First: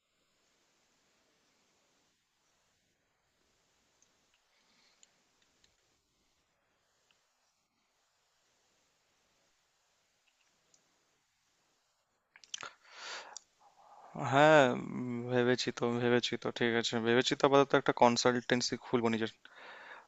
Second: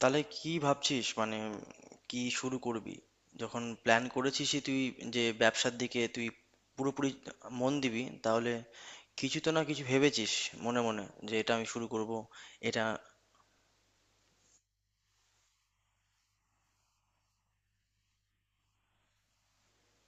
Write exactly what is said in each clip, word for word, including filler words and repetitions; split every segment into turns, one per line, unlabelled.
তাহলে কি ভাবছিস? মানে কি শুরু করবি? যখন প্ল্যান করেছিসই তুই যে ব্যবসার দিকে তুই পুরোপুরি মন দিবি, তাহলে কিছু তো না কিছু ভেবেছিস মনে মনে যে এটা আমি শুরু করব, এটা।
হ্যাঁ, উম, ভেবেছি তো ভেবেছি তো ঠিক আছে, ভেবেছি তো। আপাতত একটা কনসালটেন্সি খুলবো নিজের।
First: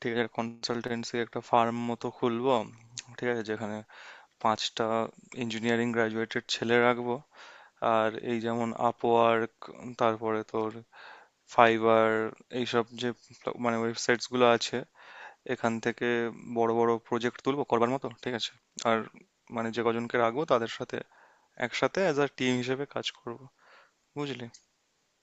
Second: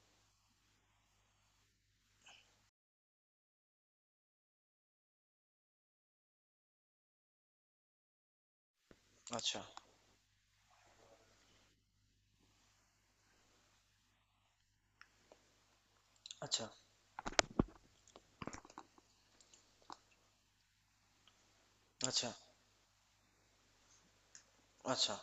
ঠিক আছে, কনসালটেন্সি একটা ফার্ম মতো খুলবো। ঠিক আছে, যেখানে পাঁচটা ইঞ্জিনিয়ারিং গ্রাজুয়েটেড ছেলে রাখবো। আর এই যেমন আপওয়ার্ক,
আচ্ছা।
তারপরে তোর ফাইবার, এইসব যে প্ল- মানে ওয়েবসাইটস গুলো আছে, এখান থেকে
আচ্ছা।
বড় বড় প্রজেক্ট তুলবো করবার মতো, ঠিক আছে। আর মানে যে কজনকে রাখবো তাদের সাথে একসাথে অ্যাজ আ
আচ্ছা।
টিম হিসেবে কাজ করব, বুঝলি?
আচ্ছা।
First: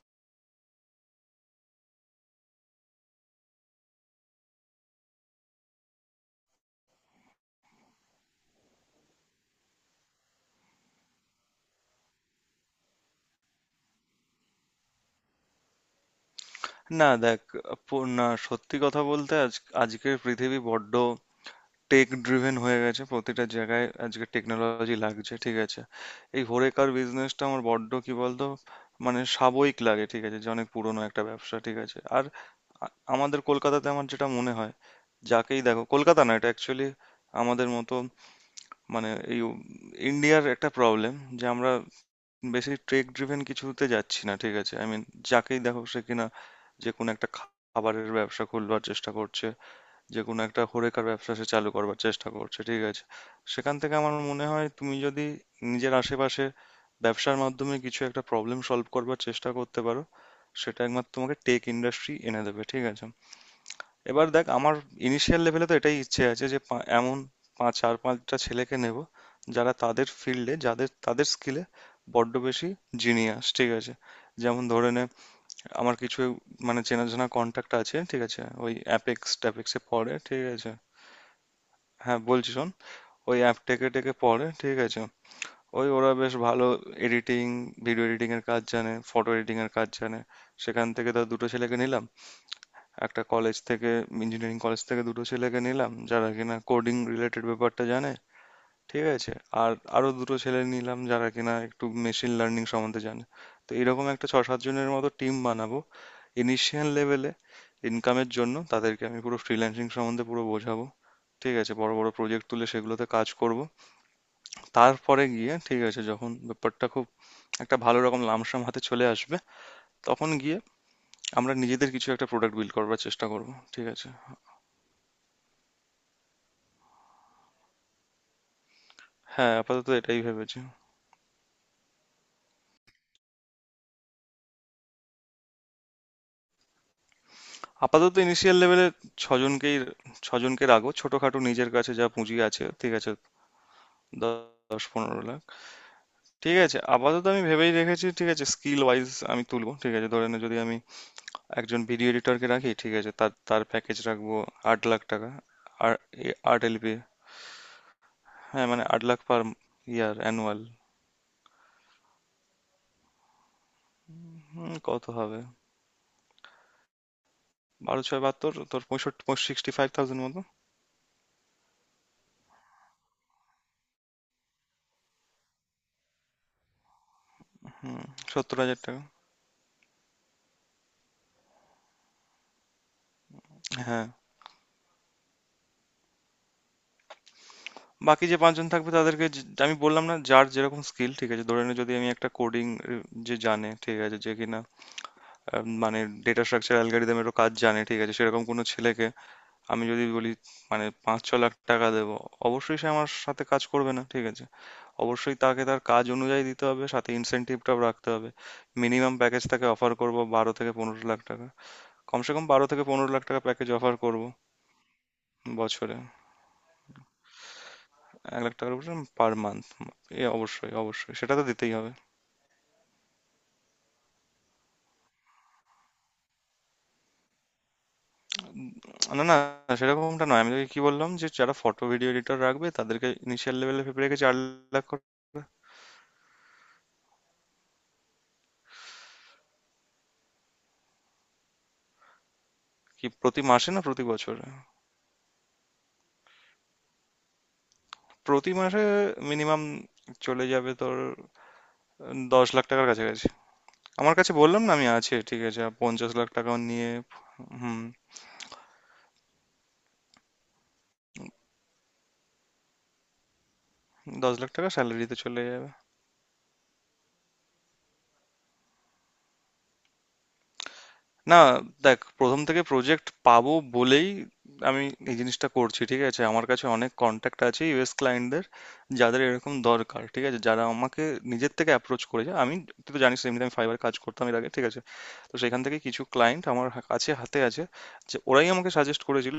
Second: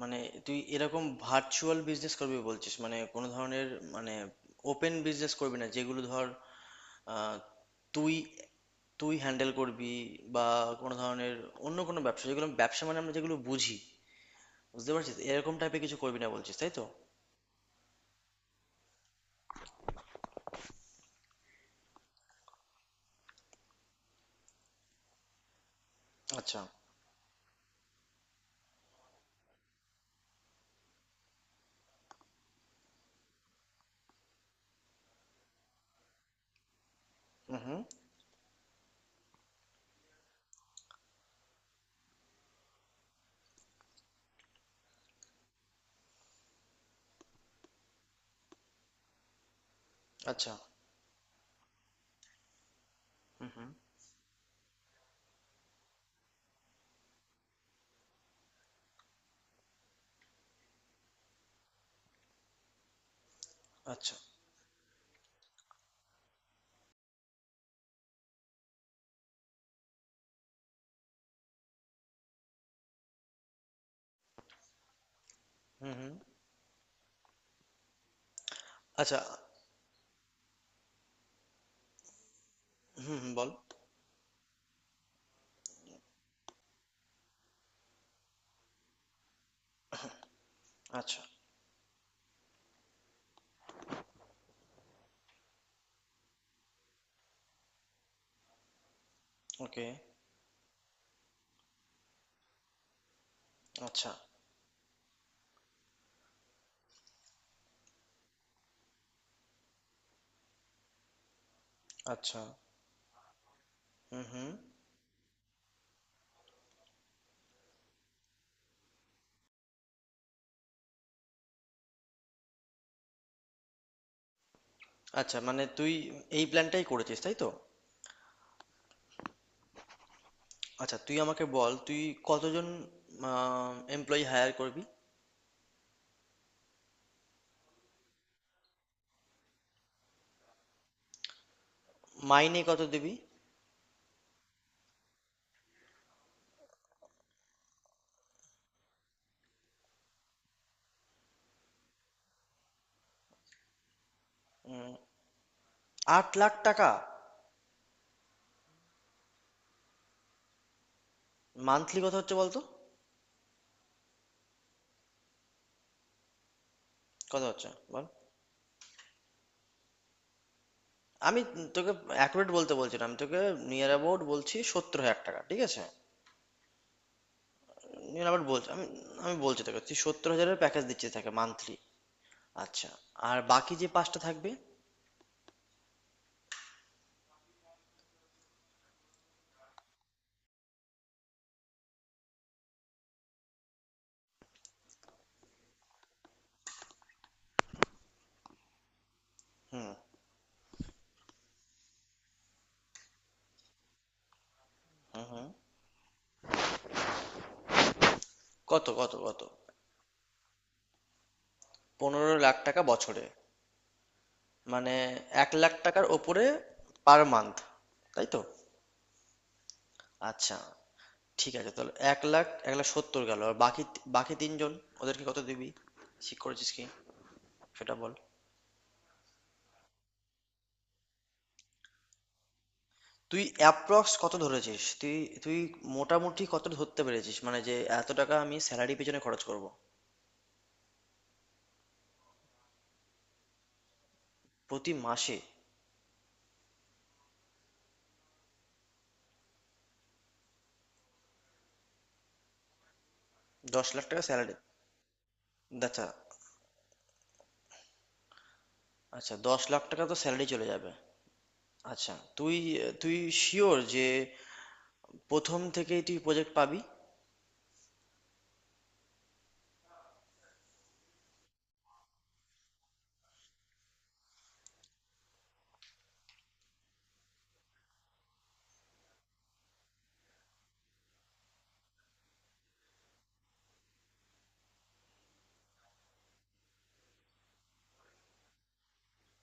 মানে তুই এরকম ভার্চুয়াল বিজনেস করবি বলছিস, মানে কোনো ধরনের মানে ওপেন বিজনেস করবি না যেগুলো ধর, আহ, তুই তুই হ্যান্ডেল করবি, বা কোনো ধরনের অন্য কোনো ব্যবসা যেগুলো ব্যবসা মানে আমরা যেগুলো বুঝি, বুঝতে পারছিস, এরকম টাইপের কিছু করবি না বলছিস তাই তো?
না দেখ, পো- না সত্যি কথা বলতে আজ আজকের পৃথিবী বড্ড টেক ড্রিভেন হয়ে গেছে। প্রতিটা জায়গায় আজকে টেকনোলজি লাগছে, ঠিক আছে। এই
আচ্ছা।
হরেকার বিজনেসটা আমার বড্ড কি বলতো, মানে সাবয়িক লাগে, ঠিক আছে। যে অনেক পুরনো একটা ব্যবসা, ঠিক আছে। আর আ- আমাদের কলকাতাতে আমার যেটা মনে হয়, যাকেই দেখো, কলকাতা না, এটা অ্যাকচুয়ালি
হুম,
আমাদের
হুম।
মতো মানে এই ইন্ডিয়ার একটা প্রবলেম, যে আমরা বেশি ট্রেক ড্রিভেন কিছুতে যাচ্ছি না, ঠিক আছে। আই মিন যাকেই দেখো সে কিনা যে কোনো একটা খা- খাবারের ব্যবসা খুলবার চেষ্টা করছে, যে কোনো
আচ্ছা।
একটা হরেকার ব্যবসা সে চালু করবার চেষ্টা করছে, ঠিক আছে।
হুম, হুম।
সেখান থেকে আমার মনে হয় তুমি যদি নিজের আশেপাশে ব্যবসার মাধ্যমে কিছু একটা প্রবলেম সলভ করবার চেষ্টা করতে পারো, সেটা একমাত্র তোমাকে টেক ইন্ডাস্ট্রি এনে দেবে, ঠিক আছে।
আচ্ছা।
এবার দেখ আমার ইনিশিয়াল লেভেলে তো এটাই ইচ্ছে আছে, যে পা- এমন পাঁচ চার পাঁচটা ছেলেকে নেব, যারা তাদের ফিল্ডে যাদের তাদের স্কিলে বড্ড বেশি জিনিয়াস, ঠিক আছে। যেমন ধরে নে
হুম,
আমার
হুম।
কিছু মানে চেনাজানা কন্ট্যাক্ট আছে, ঠিক আছে, ওই
আচ্ছা।
অ্যাপেক্স ট্যাপেক্সে পড়ে, ঠিক আছে। হ্যাঁ বলছি শোন,
হুম, হুম,
ওই
বল।
অ্যাপ টেকে টেকে পড়ে, ঠিক আছে। ওই ওরা বেশ ভালো এডিটিং, ভিডিও এডিটিং এর কাজ জানে, ফটো এডিটিং এর কাজ জানে। সেখান থেকে
আচ্ছা।
তার দুটো ছেলেকে নিলাম, একটা কলেজ থেকে, ইঞ্জিনিয়ারিং কলেজ থেকে দুটো ছেলেকে নিলাম যারা কিনা কোডিং রিলেটেড ব্যাপারটা জানে, ঠিক আছে। আর
ওকে।
আরো দুটো ছেলে নিলাম যারা কিনা একটু মেশিন লার্নিং সম্বন্ধে জানে। তো এরকম
আচ্ছা।
একটা ছ সাত জনের মতো টিম বানাবো ইনিশিয়াল লেভেলে। ইনকামের জন্য তাদেরকে আমি পুরো ফ্রিল্যান্সিং সম্বন্ধে পুরো বোঝাবো, ঠিক আছে। বড় বড়
আচ্ছা।
প্রজেক্ট তুলে সেগুলোতে কাজ করব।
হুম, হুম।
তারপরে গিয়ে, ঠিক আছে, যখন ব্যাপারটা খুব একটা ভালো রকম লামসাম হাতে চলে আসবে, তখন গিয়ে আমরা নিজেদের কিছু একটা প্রোডাক্ট বিল্ড করবার চেষ্টা করব, ঠিক আছে।
আচ্ছা, মানে তুই এই প্ল্যানটাই করেছিস তাই তো?
হ্যাঁ আপাতত এটাই ভেবেছি।
আচ্ছা, তুই আমাকে বল, তুই কতজন এমপ্লয়ি হায়ার করবি?
আপাতত ইনিশিয়াল লেভেলে ছজনকেই ছজনকে রাখবো ছোটখাটো, নিজের কাছে যা পুঁজি
মাইনে
আছে,
কত
ঠিক
দিবি?
আছে। দ- দশ পনেরো লাখ, ঠিক আছে, আপাতত আমি ভেবেই রেখেছি, ঠিক আছে। স্কিল ওয়াইজ আমি তুলবো, ঠিক আছে। ধরে নে যদি আমি একজন ভিডিও এডিটরকে রাখি, ঠিক আছে, তার তার প্যাকেজ রাখবো আট
উম,
লাখ টাকা আর
আট লাখ
আট
টাকা
এলপি হ্যাঁ মানে আট lakh per year, annual.
Monthly কত হচ্ছে বলতো?
কত হবে?
কত হচ্ছে? বল,
বারো ছয় বাহাত্তর, তোর পঁয়ষট্টি, সিক্সটি ফাইভ থাউজেন্ড মতো।
আমি তোকে অ্যাকুরেট বলতে বলছি না, আমি তোকে নিয়ার অ্যাবাউট বলছি, সত্তর হাজার টাকা, ঠিক আছে?
হুম,
নিন আবার
সত্তর
বলছি
হাজার
আমি।
টাকা
আমি বলছি তোকে, তুই সত্তর হাজারের প্যাকেজ দিচ্ছিস তাকে মান্থলি। আচ্ছা, আর বাকি যে
হ্যাঁ,
পাঁচটা থাকবে?
বাকি যে পাঁচ জন থাকবে তাদেরকে, যে আমি বললাম না, যার যেরকম স্কিল, ঠিক আছে। ধরে নে যদি আমি একটা কোডিং যে জানে, ঠিক আছে, যে কিনা আহ, মানে ডেটা স্ট্রাকচার অ্যালগরিদমেরও কাজ জানে, ঠিক আছে, সেরকম কোনো ছেলেকে আমি
হুম,
যদি বলি মানে পাঁচ ছ লাখ টাকা দেবো, অবশ্যই সে আমার সাথে কাজ করবে না, ঠিক আছে।
হুম,
অবশ্যই
হুম।
তাকে তার কাজ অনুযায়ী দিতে হবে, সাথে ইনসেনটিভটাও রাখতে হবে।
কত কত
মিনিমাম
কত?
প্যাকেজ তাকে অফার করব বারো থেকে পনেরো লাখ টাকা।
পনেরো
কমসে কম
লাখ
বারো
টাকা
থেকে পনেরো
বছরে?
লাখ টাকা প্যাকেজ অফার করব,
মানে এক লাখ
বছরে
টাকার ওপরে পার মান্থ, তাই তো?
এক লাখ টাকার উপরে, পার মান্থ। এ
আচ্ছা,
অবশ্যই অবশ্যই সেটা তো
ঠিক আছে,
দিতেই
তাহলে
হবে।
এক লাখ, এক লাখ সত্তর গেল, আর বাকি বাকি তিনজন ওদেরকে কত দিবি? ঠিক করেছিস কি? সেটা বল।
না না, সেরকমটা নয়। আমি তোকে কি বললাম, যে যারা ফটো ভিডিও এডিটর রাখবে তাদেরকে
তুই
ইনিশিয়াল লেভেলে ভেবে
অ্যাপ্রক্স
রেখে
কত
চার
ধরেছিস
লাখ করে-
তুই? তুই মোটামুটি কত ধরতে পেরেছিস, মানে যে এত টাকা আমি স্যালারি পেছনে খরচ করব?
কি প্রতি মাসে না প্রতি বছর?
প্রতি মাসে।
প্রতি মাসে মিনিমাম চলে যাবে তোর দশ লাখ টাকার কাছাকাছি।
দশ লাখ
আমার
টাকা
কাছে
স্যালারি?
বললাম না আমি আছে, ঠিক আছে, আর
আচ্ছা।
পঞ্চাশ লাখ টাকা নিয়ে। হুম,
আচ্ছা, দশ লাখ টাকা তো স্যালারি চলে যাবে। আচ্ছা, তুই তুই শিওর যে
দশ লাখ টাকা স্যালারিতে চলে
প্রথম
যাবে।
থেকেই তুই প্রজেক্ট পাবি?
না দেখ, প্রথম থেকে প্রজেক্ট পাবো বলেই আমি এই জিনিসটা করছি, ঠিক আছে? আমার কাছে অনেক কনট্যাক্ট আছে ইউএস ক্লায়েন্টদের, যাদের এরকম দরকার, ঠিক আছে? যারা আমাকে নিজের থেকে অ্যাপ্রোচ করেছে। আমি, তুই তো জানিস এমনিতে আমি ফাইবার কাজ করতাম এর আগে, ঠিক আছে? তো সেখান থেকে কিছু ক্লায়েন্ট আমার হা- কাছে হাতে আছে, যে ওরাই আমাকে সাজেস্ট করেছিল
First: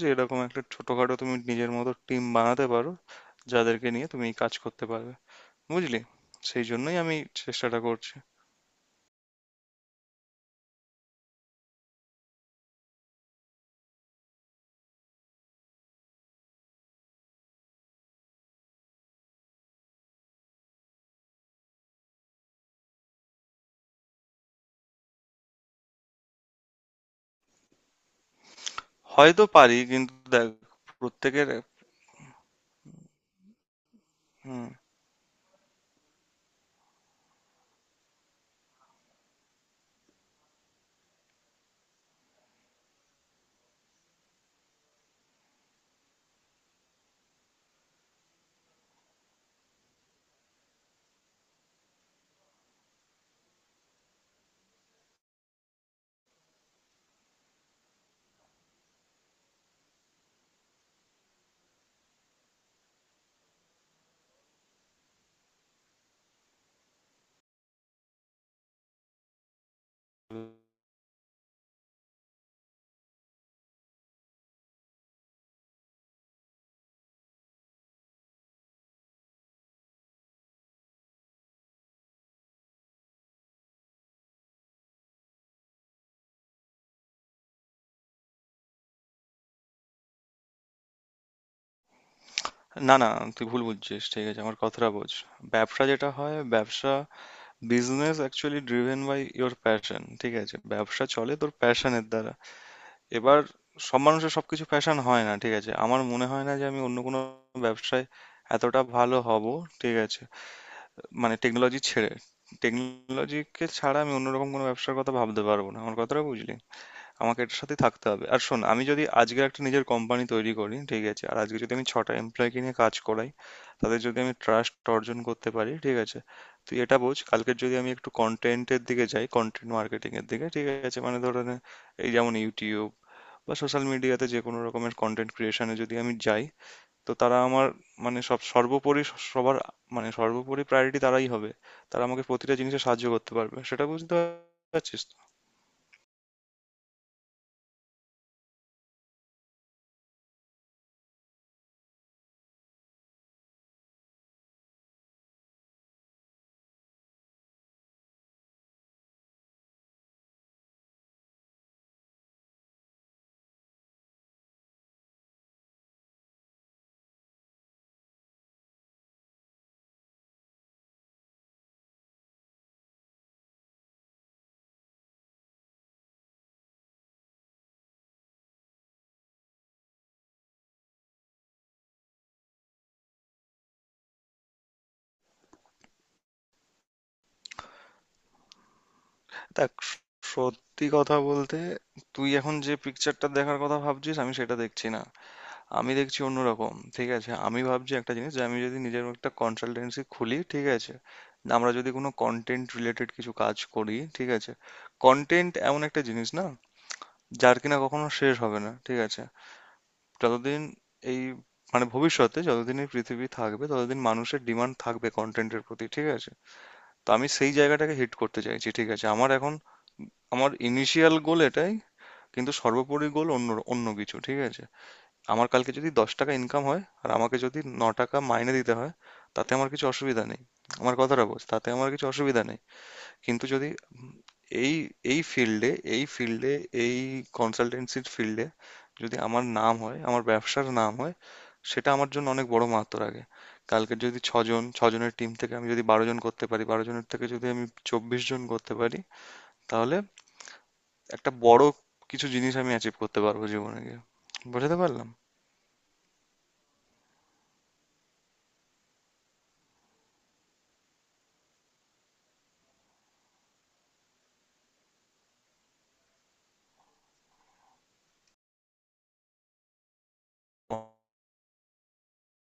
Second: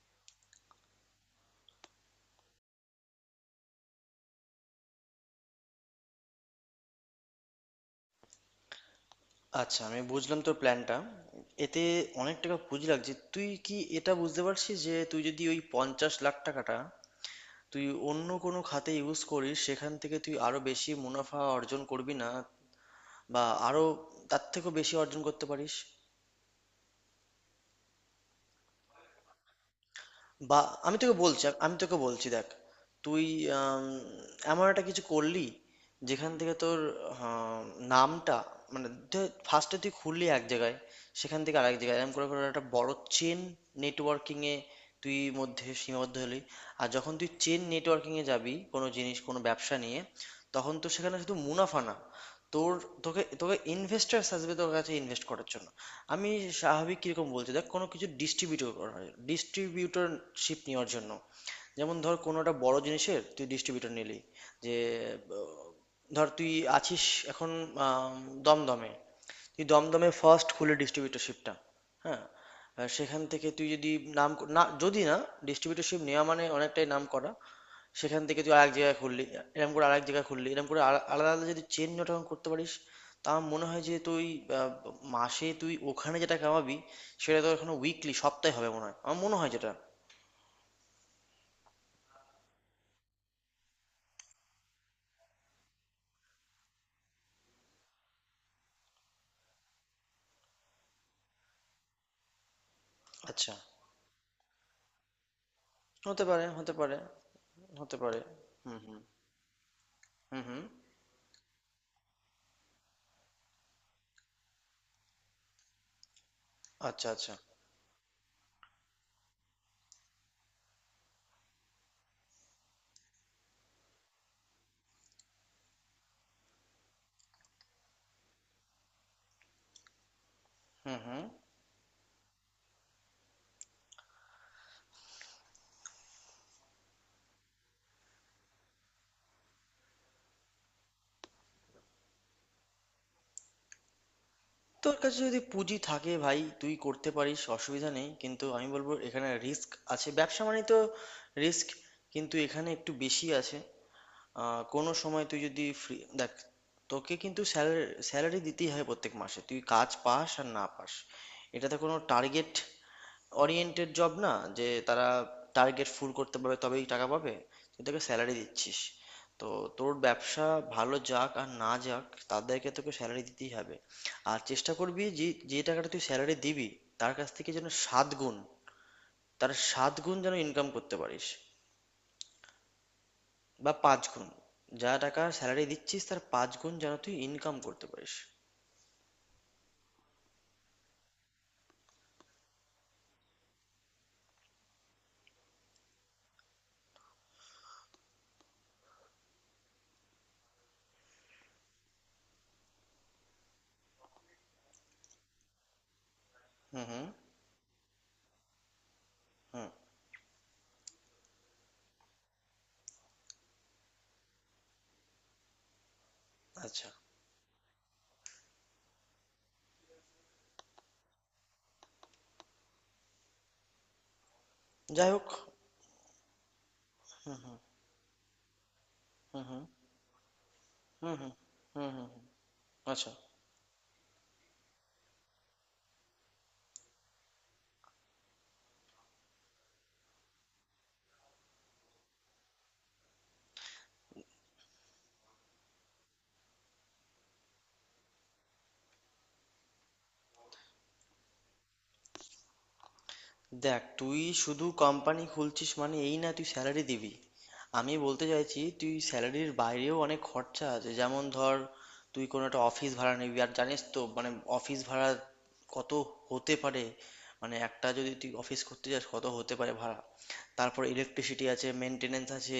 যে এরকম একটা ছোটখাটো তুমি নিজের মতো টিম বানাতে পারো, যাদেরকে নিয়ে তুমি এই কাজ করতে পারবে, বুঝলি? সেই জন্যই আমি চেষ্টাটা করছি।
আচ্ছা, আমি বুঝলাম তোর প্ল্যানটা। এতে অনেক টাকা পুঁজি লাগছে, তুই কি এটা বুঝতে পারছিস যে তুই যদি ওই পঞ্চাশ লাখ টাকাটা তুই অন্য কোনো খাতে ইউজ করিস, সেখান থেকে তুই আরো বেশি মুনাফা অর্জন করবি না, বা আরো তার থেকেও বেশি অর্জন করতে পারিস?
হয়তো পারি, কিন্তু দেখ
বা আমি তোকে বলছি,
প্রত্যেকের,
আমি তোকে বলছি, দেখ, তুই আম, এমন
হুম,
একটা কিছু করলি যেখান থেকে তোর আহ, নামটা মানে ফার্স্টে তুই খুললি এক জায়গায়, সেখান থেকে আরেক জায়গায়, এরকম করে করে একটা বড় চেন নেটওয়ার্কিং এ তুই মধ্যে সীমাবদ্ধ হলি। আর যখন তুই চেন নেটওয়ার্কিং এ যাবি কোনো জিনিস, কোনো ব্যবসা নিয়ে, তখন তো সেখানে শুধু মুনাফা না, তোর তোকে তোকে ইনভেস্টার্স আসবে তোর কাছে ইনভেস্ট করার জন্য। আমি স্বাভাবিক কীরকম বলছি দেখ, কোনো কিছু ডিস্ট্রিবিউটর করা হয় ডিস্ট্রিবিউটরশিপ নেওয়ার জন্য, যেমন ধর কোনো একটা বড় জিনিসের তুই ডিস্ট্রিবিউটর নিলি, যে আহ, ধর তুই আছিস এখন আম, দমদমে, তুই দমদমে ফার্স্ট খুলে ডিস্ট্রিবিউটরশিপটা, হ্যাঁ, আর সেখান থেকে তুই যদি নাম ক- না, যদি না ডিস্ট্রিবিউটরশিপ নেওয়া মানে অনেকটাই নাম করা, সেখান থেকে তুই আরেক জায়গায় খুললি, এরকম করে আরেক জায়গায় খুললি, এরকম করে আলা- আলাদা আলাদা যদি চেন যখন করতে পারিস, তা আমার মনে হয় যে তুই আহ, মাসে তুই ওখানে যেটা কামাবি সেটা তো এখনো উইকলি সপ্তাহে হবে মনে হয়, আমার মনে হয় যেটা।
না, না, তুই ভুল বুঝছিস। ঠিক আছে, আমার কথাটা বোঝ। ব্যবসা যেটা হয়, ব্যবসা business actually driven by your passion. ঠিক আছে, ব্যবসা চলে তোর প্যাশনের দ্বারা। এবার
আচ্ছা।
সব মানুষের সবকিছু প্যাশন হয় না। ঠিক আছে, আমার
হতে
মনে হয়
পারে,
না যে
হতে
আমি
পারে,
অন্য কোনো
হতে
ব্যবসায়
পারে। হুম,
এতটা
হুম।
ভালো হব। ঠিক আছে,
হুম, হুম।
মানে টেকনোলজি ছেড়ে, টেকনোলজিকে ছাড়া আমি অন্যরকম কোনো ব্যবসার কথা ভাবতে পারবো না। আমার কথাটা বুঝলি?
আচ্ছা। আচ্ছা।
আমাকে এটার সাথে থাকতে হবে। আর শোন, আমি যদি আজকে একটা নিজের কোম্পানি তৈরি করি, ঠিক আছে, আর আজকে যদি আমি ছটা এমপ্লয়কে নিয়ে কাজ করাই, তাদের যদি আমি ট্রাস্ট অর্জন করতে পারি, ঠিক আছে, তুই এটা বোঝ, কালকের যদি আমি একটু কন্টেন্টের দিকে যাই, কন্টেন্ট মার্কেটিং এর দিকে, ঠিক
হুম,
আছে, মানে
হুম।
ধরে নে, এই যেমন ইউটিউব বা সোশ্যাল মিডিয়াতে যে কোনো রকমের কন্টেন্ট ক্রিয়েশনে যদি আমি যাই, তো তারা আমার, মানে সব সর্বোপরি স- সবার, মানে সর্বোপরি প্রায়োরিটি তারাই হবে। তারা আমাকে প্রতিটা জিনিসে সাহায্য করতে পারবে, সেটা বুঝতে
তোর
পারছিস?
কাছে যদি পুঁজি থাকে ভাই, তুই করতে পারিস, অসুবিধা নেই, কিন্তু আমি বলবো এখানে রিস্ক আছে। ব্যবসা মানে তো রিস্ক, কিন্তু এখানে একটু বেশি আছে। আহ, কোনো সময় তুই যদি ফ্রি দেখ, তোকে কিন্তু স্যালারি স্যালারি দিতেই হয় প্রত্যেক মাসে, তুই কাজ পাস আর না পাস। এটাতে কোনো টার্গেট ওরিয়েন্টেড জব না যে তারা টার্গেট ফুল করতে পারবে তবেই টাকা পাবে। তুই তাকে স্যালারি দিচ্ছিস, তো তোর ব্যবসা ভালো যাক আর না যাক, তাদেরকে তোকে স্যালারি দিতেই হবে। আর চেষ্টা করবি যে যে টাকাটা তুই স্যালারি দিবি তার কাছ থেকে যেন সাত গুণ, তার সাত গুণ যেন ইনকাম করতে পারিস, বা পাঁচ গুণ, যা টাকা স্যালারি দিচ্ছিস তার পাঁচ গুণ যেন তুই ইনকাম করতে পারিস।
দেখ, স- সত্যি কথা বলতে তুই এখন যে পিকচারটা দেখার কথা ভাবছিস আমি সেটা দেখছি না। আমি দেখছি অন্যরকম, ঠিক আছে। আমি ভাবছি একটা জিনিস, যে আমি যদি নিজের একটা কনসালটেন্সি খুলি, ঠিক আছে, আমরা যদি কোনো কন্টেন্ট রিলেটেড কিছু কাজ করি, ঠিক আছে, কন্টেন্ট এমন একটা জিনিস না
হুম, হুম,
যার কিনা কখনো শেষ হবে না, ঠিক আছে।
হুম।
যতদিন এই মানে ভবিষ্যতে যতদিন এই পৃথিবী থাকবে ততদিন মানুষের ডিমান্ড থাকবে কন্টেন্টের প্রতি, ঠিক আছে।
আচ্ছা।
তো আমি সেই জায়গাটাকে হিট করতে চাইছি, ঠিক আছে। আমার এখন, আমার ইনিশিয়াল গোল এটাই, কিন্তু সর্বোপরি গোল অন্য অন্য কিছু, ঠিক আছে।
যাই হোক।
আমার কালকে যদি দশ টাকা ইনকাম হয় আর আমাকে যদি ন টাকা মাইনে দিতে হয়,
হুম,
তাতে
হুম,
আমার কিছু অসুবিধা নেই। আমার
হুম,
কথাটা
হুম,
বোঝ, তাতে আমার
হুম,
কিছু
হুম, হুম।
অসুবিধা নেই।
আচ্ছা।
কিন্তু যদি এই এই ফিল্ডে এই ফিল্ডে এই কনসালটেন্সির ফিল্ডে যদি আমার নাম হয়, আমার ব্যবসার নাম হয়, সেটা আমার জন্য অনেক বড় মাহাত্ম রাখে। কালকে যদি ছজন, ছজনের টিম থেকে আমি যদি বারো জন করতে পারি, বারো জনের থেকে যদি আমি চব্বিশ জন করতে পারি, তাহলে একটা বড় কিছু জিনিস আমি অ্যাচিভ করতে পারবো জীবনে
দেখ,
গিয়ে।
তুই শুধু
বুঝাতে পারলাম?
কোম্পানি খুলছিস মানে এই না তুই স্যালারি দিবি, আমি বলতে চাইছি তুই স্যালারির বাইরেও অনেক খরচা আছে, যেমন ধর তুই কোনো একটা অফিস ভাড়া নিবি, আর জানিস তো মানে অফিস ভাড়া কত হতে পারে? মানে একটা যদি তুই অফিস করতে যাস কত হতে পারে ভাড়া? তারপর ইলেকট্রিসিটি আছে, মেনটেনেন্স আছে,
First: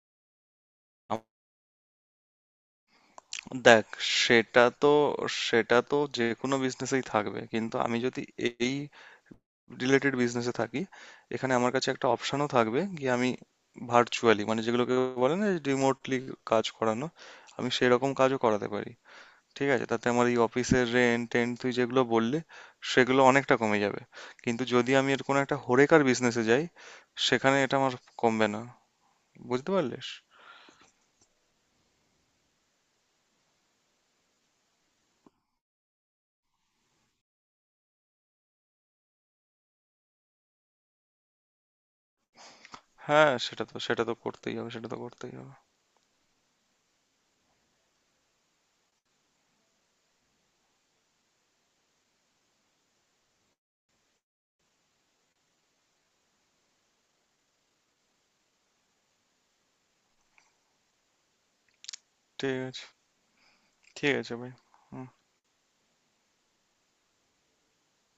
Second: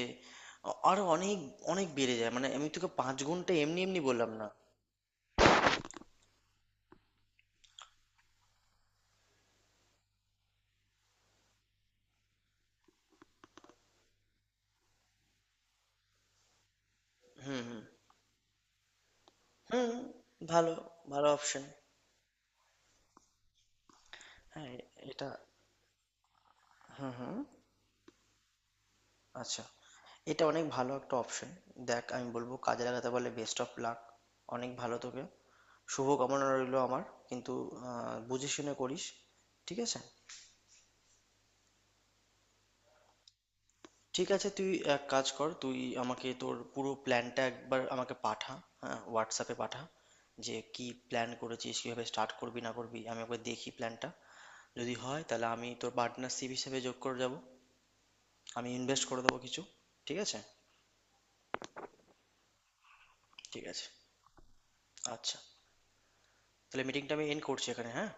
আ- আরো অনেক অনেক বেড়ে যায়, মানে আমি তোকে পাঁচ গুণটা এমনি
দেখ
এমনি বললাম না।
সেটা তো সেটা তো যে কোনো বিজনেসেই থাকবে, কিন্তু আমি যদি এই রিলেটেড বিজনেসে থাকি, এখানে আমার কাছে একটা অপশনও থাকবে, গিয়ে আমি ভার্চুয়ালি মানে যেগুলোকে বলে না রিমোটলি কাজ করানো,
হুম,
আমি
হুম,
সেরকম কাজও করাতে পারি, ঠিক আছে।
হুম।
তাতে আমার এই
ভালো,
অফিসের রেন্ট
ভালো
টেন্ট
অপশন।
তুই যেগুলো বললি, সেগুলো অনেকটা কমে যাবে। কিন্তু
হ্যাঁ,
যদি আমি এর
এটা।
কোনো একটা হরেকার বিজনেসে যাই,
হুম, হুম।
সেখানে এটা আমার কমবে না,
আচ্ছা,
বুঝতে পারলিস?
এটা অনেক ভালো একটা অপশন। দেখ, আমি বলবো কাজে লাগাতে পারলে বেস্ট অফ লাক। অনেক ভালো তোকে। শুভ কামনা রইলো আমার। কিন্তু আহ, বুঝে শুনে করিস, ঠিক আছে?
হ্যাঁ সেটা তো সেটা তো
ঠিক আছে,
করতেই হবে
তুই
সেটা তো
এক কাজ
করতেই
কর,
হবে
তুই আমাকে তোর পুরো প্ল্যানটা একবার আমাকে পাঠা, হ্যাঁ, হোয়াটসঅ্যাপে পাঠা, যে কি প্ল্যান করেছিস, কিভাবে স্টার্ট করবি না করবি, আমি একবার দেখি প্ল্যানটা, যদি হয় তাহলে আমি তোর পার্টনারশিপ হিসেবে যোগ করে যাব, আমি ইনভেস্ট করে দেবো কিছু, ঠিক আছে?
ঠিক আছে,
ঠিক আছে।
ঠিক আছে ভাই। হুম।
আচ্ছা। তাহলে মিটিংটা আমি এন্ড করছি এখানে, হ্যাঁ।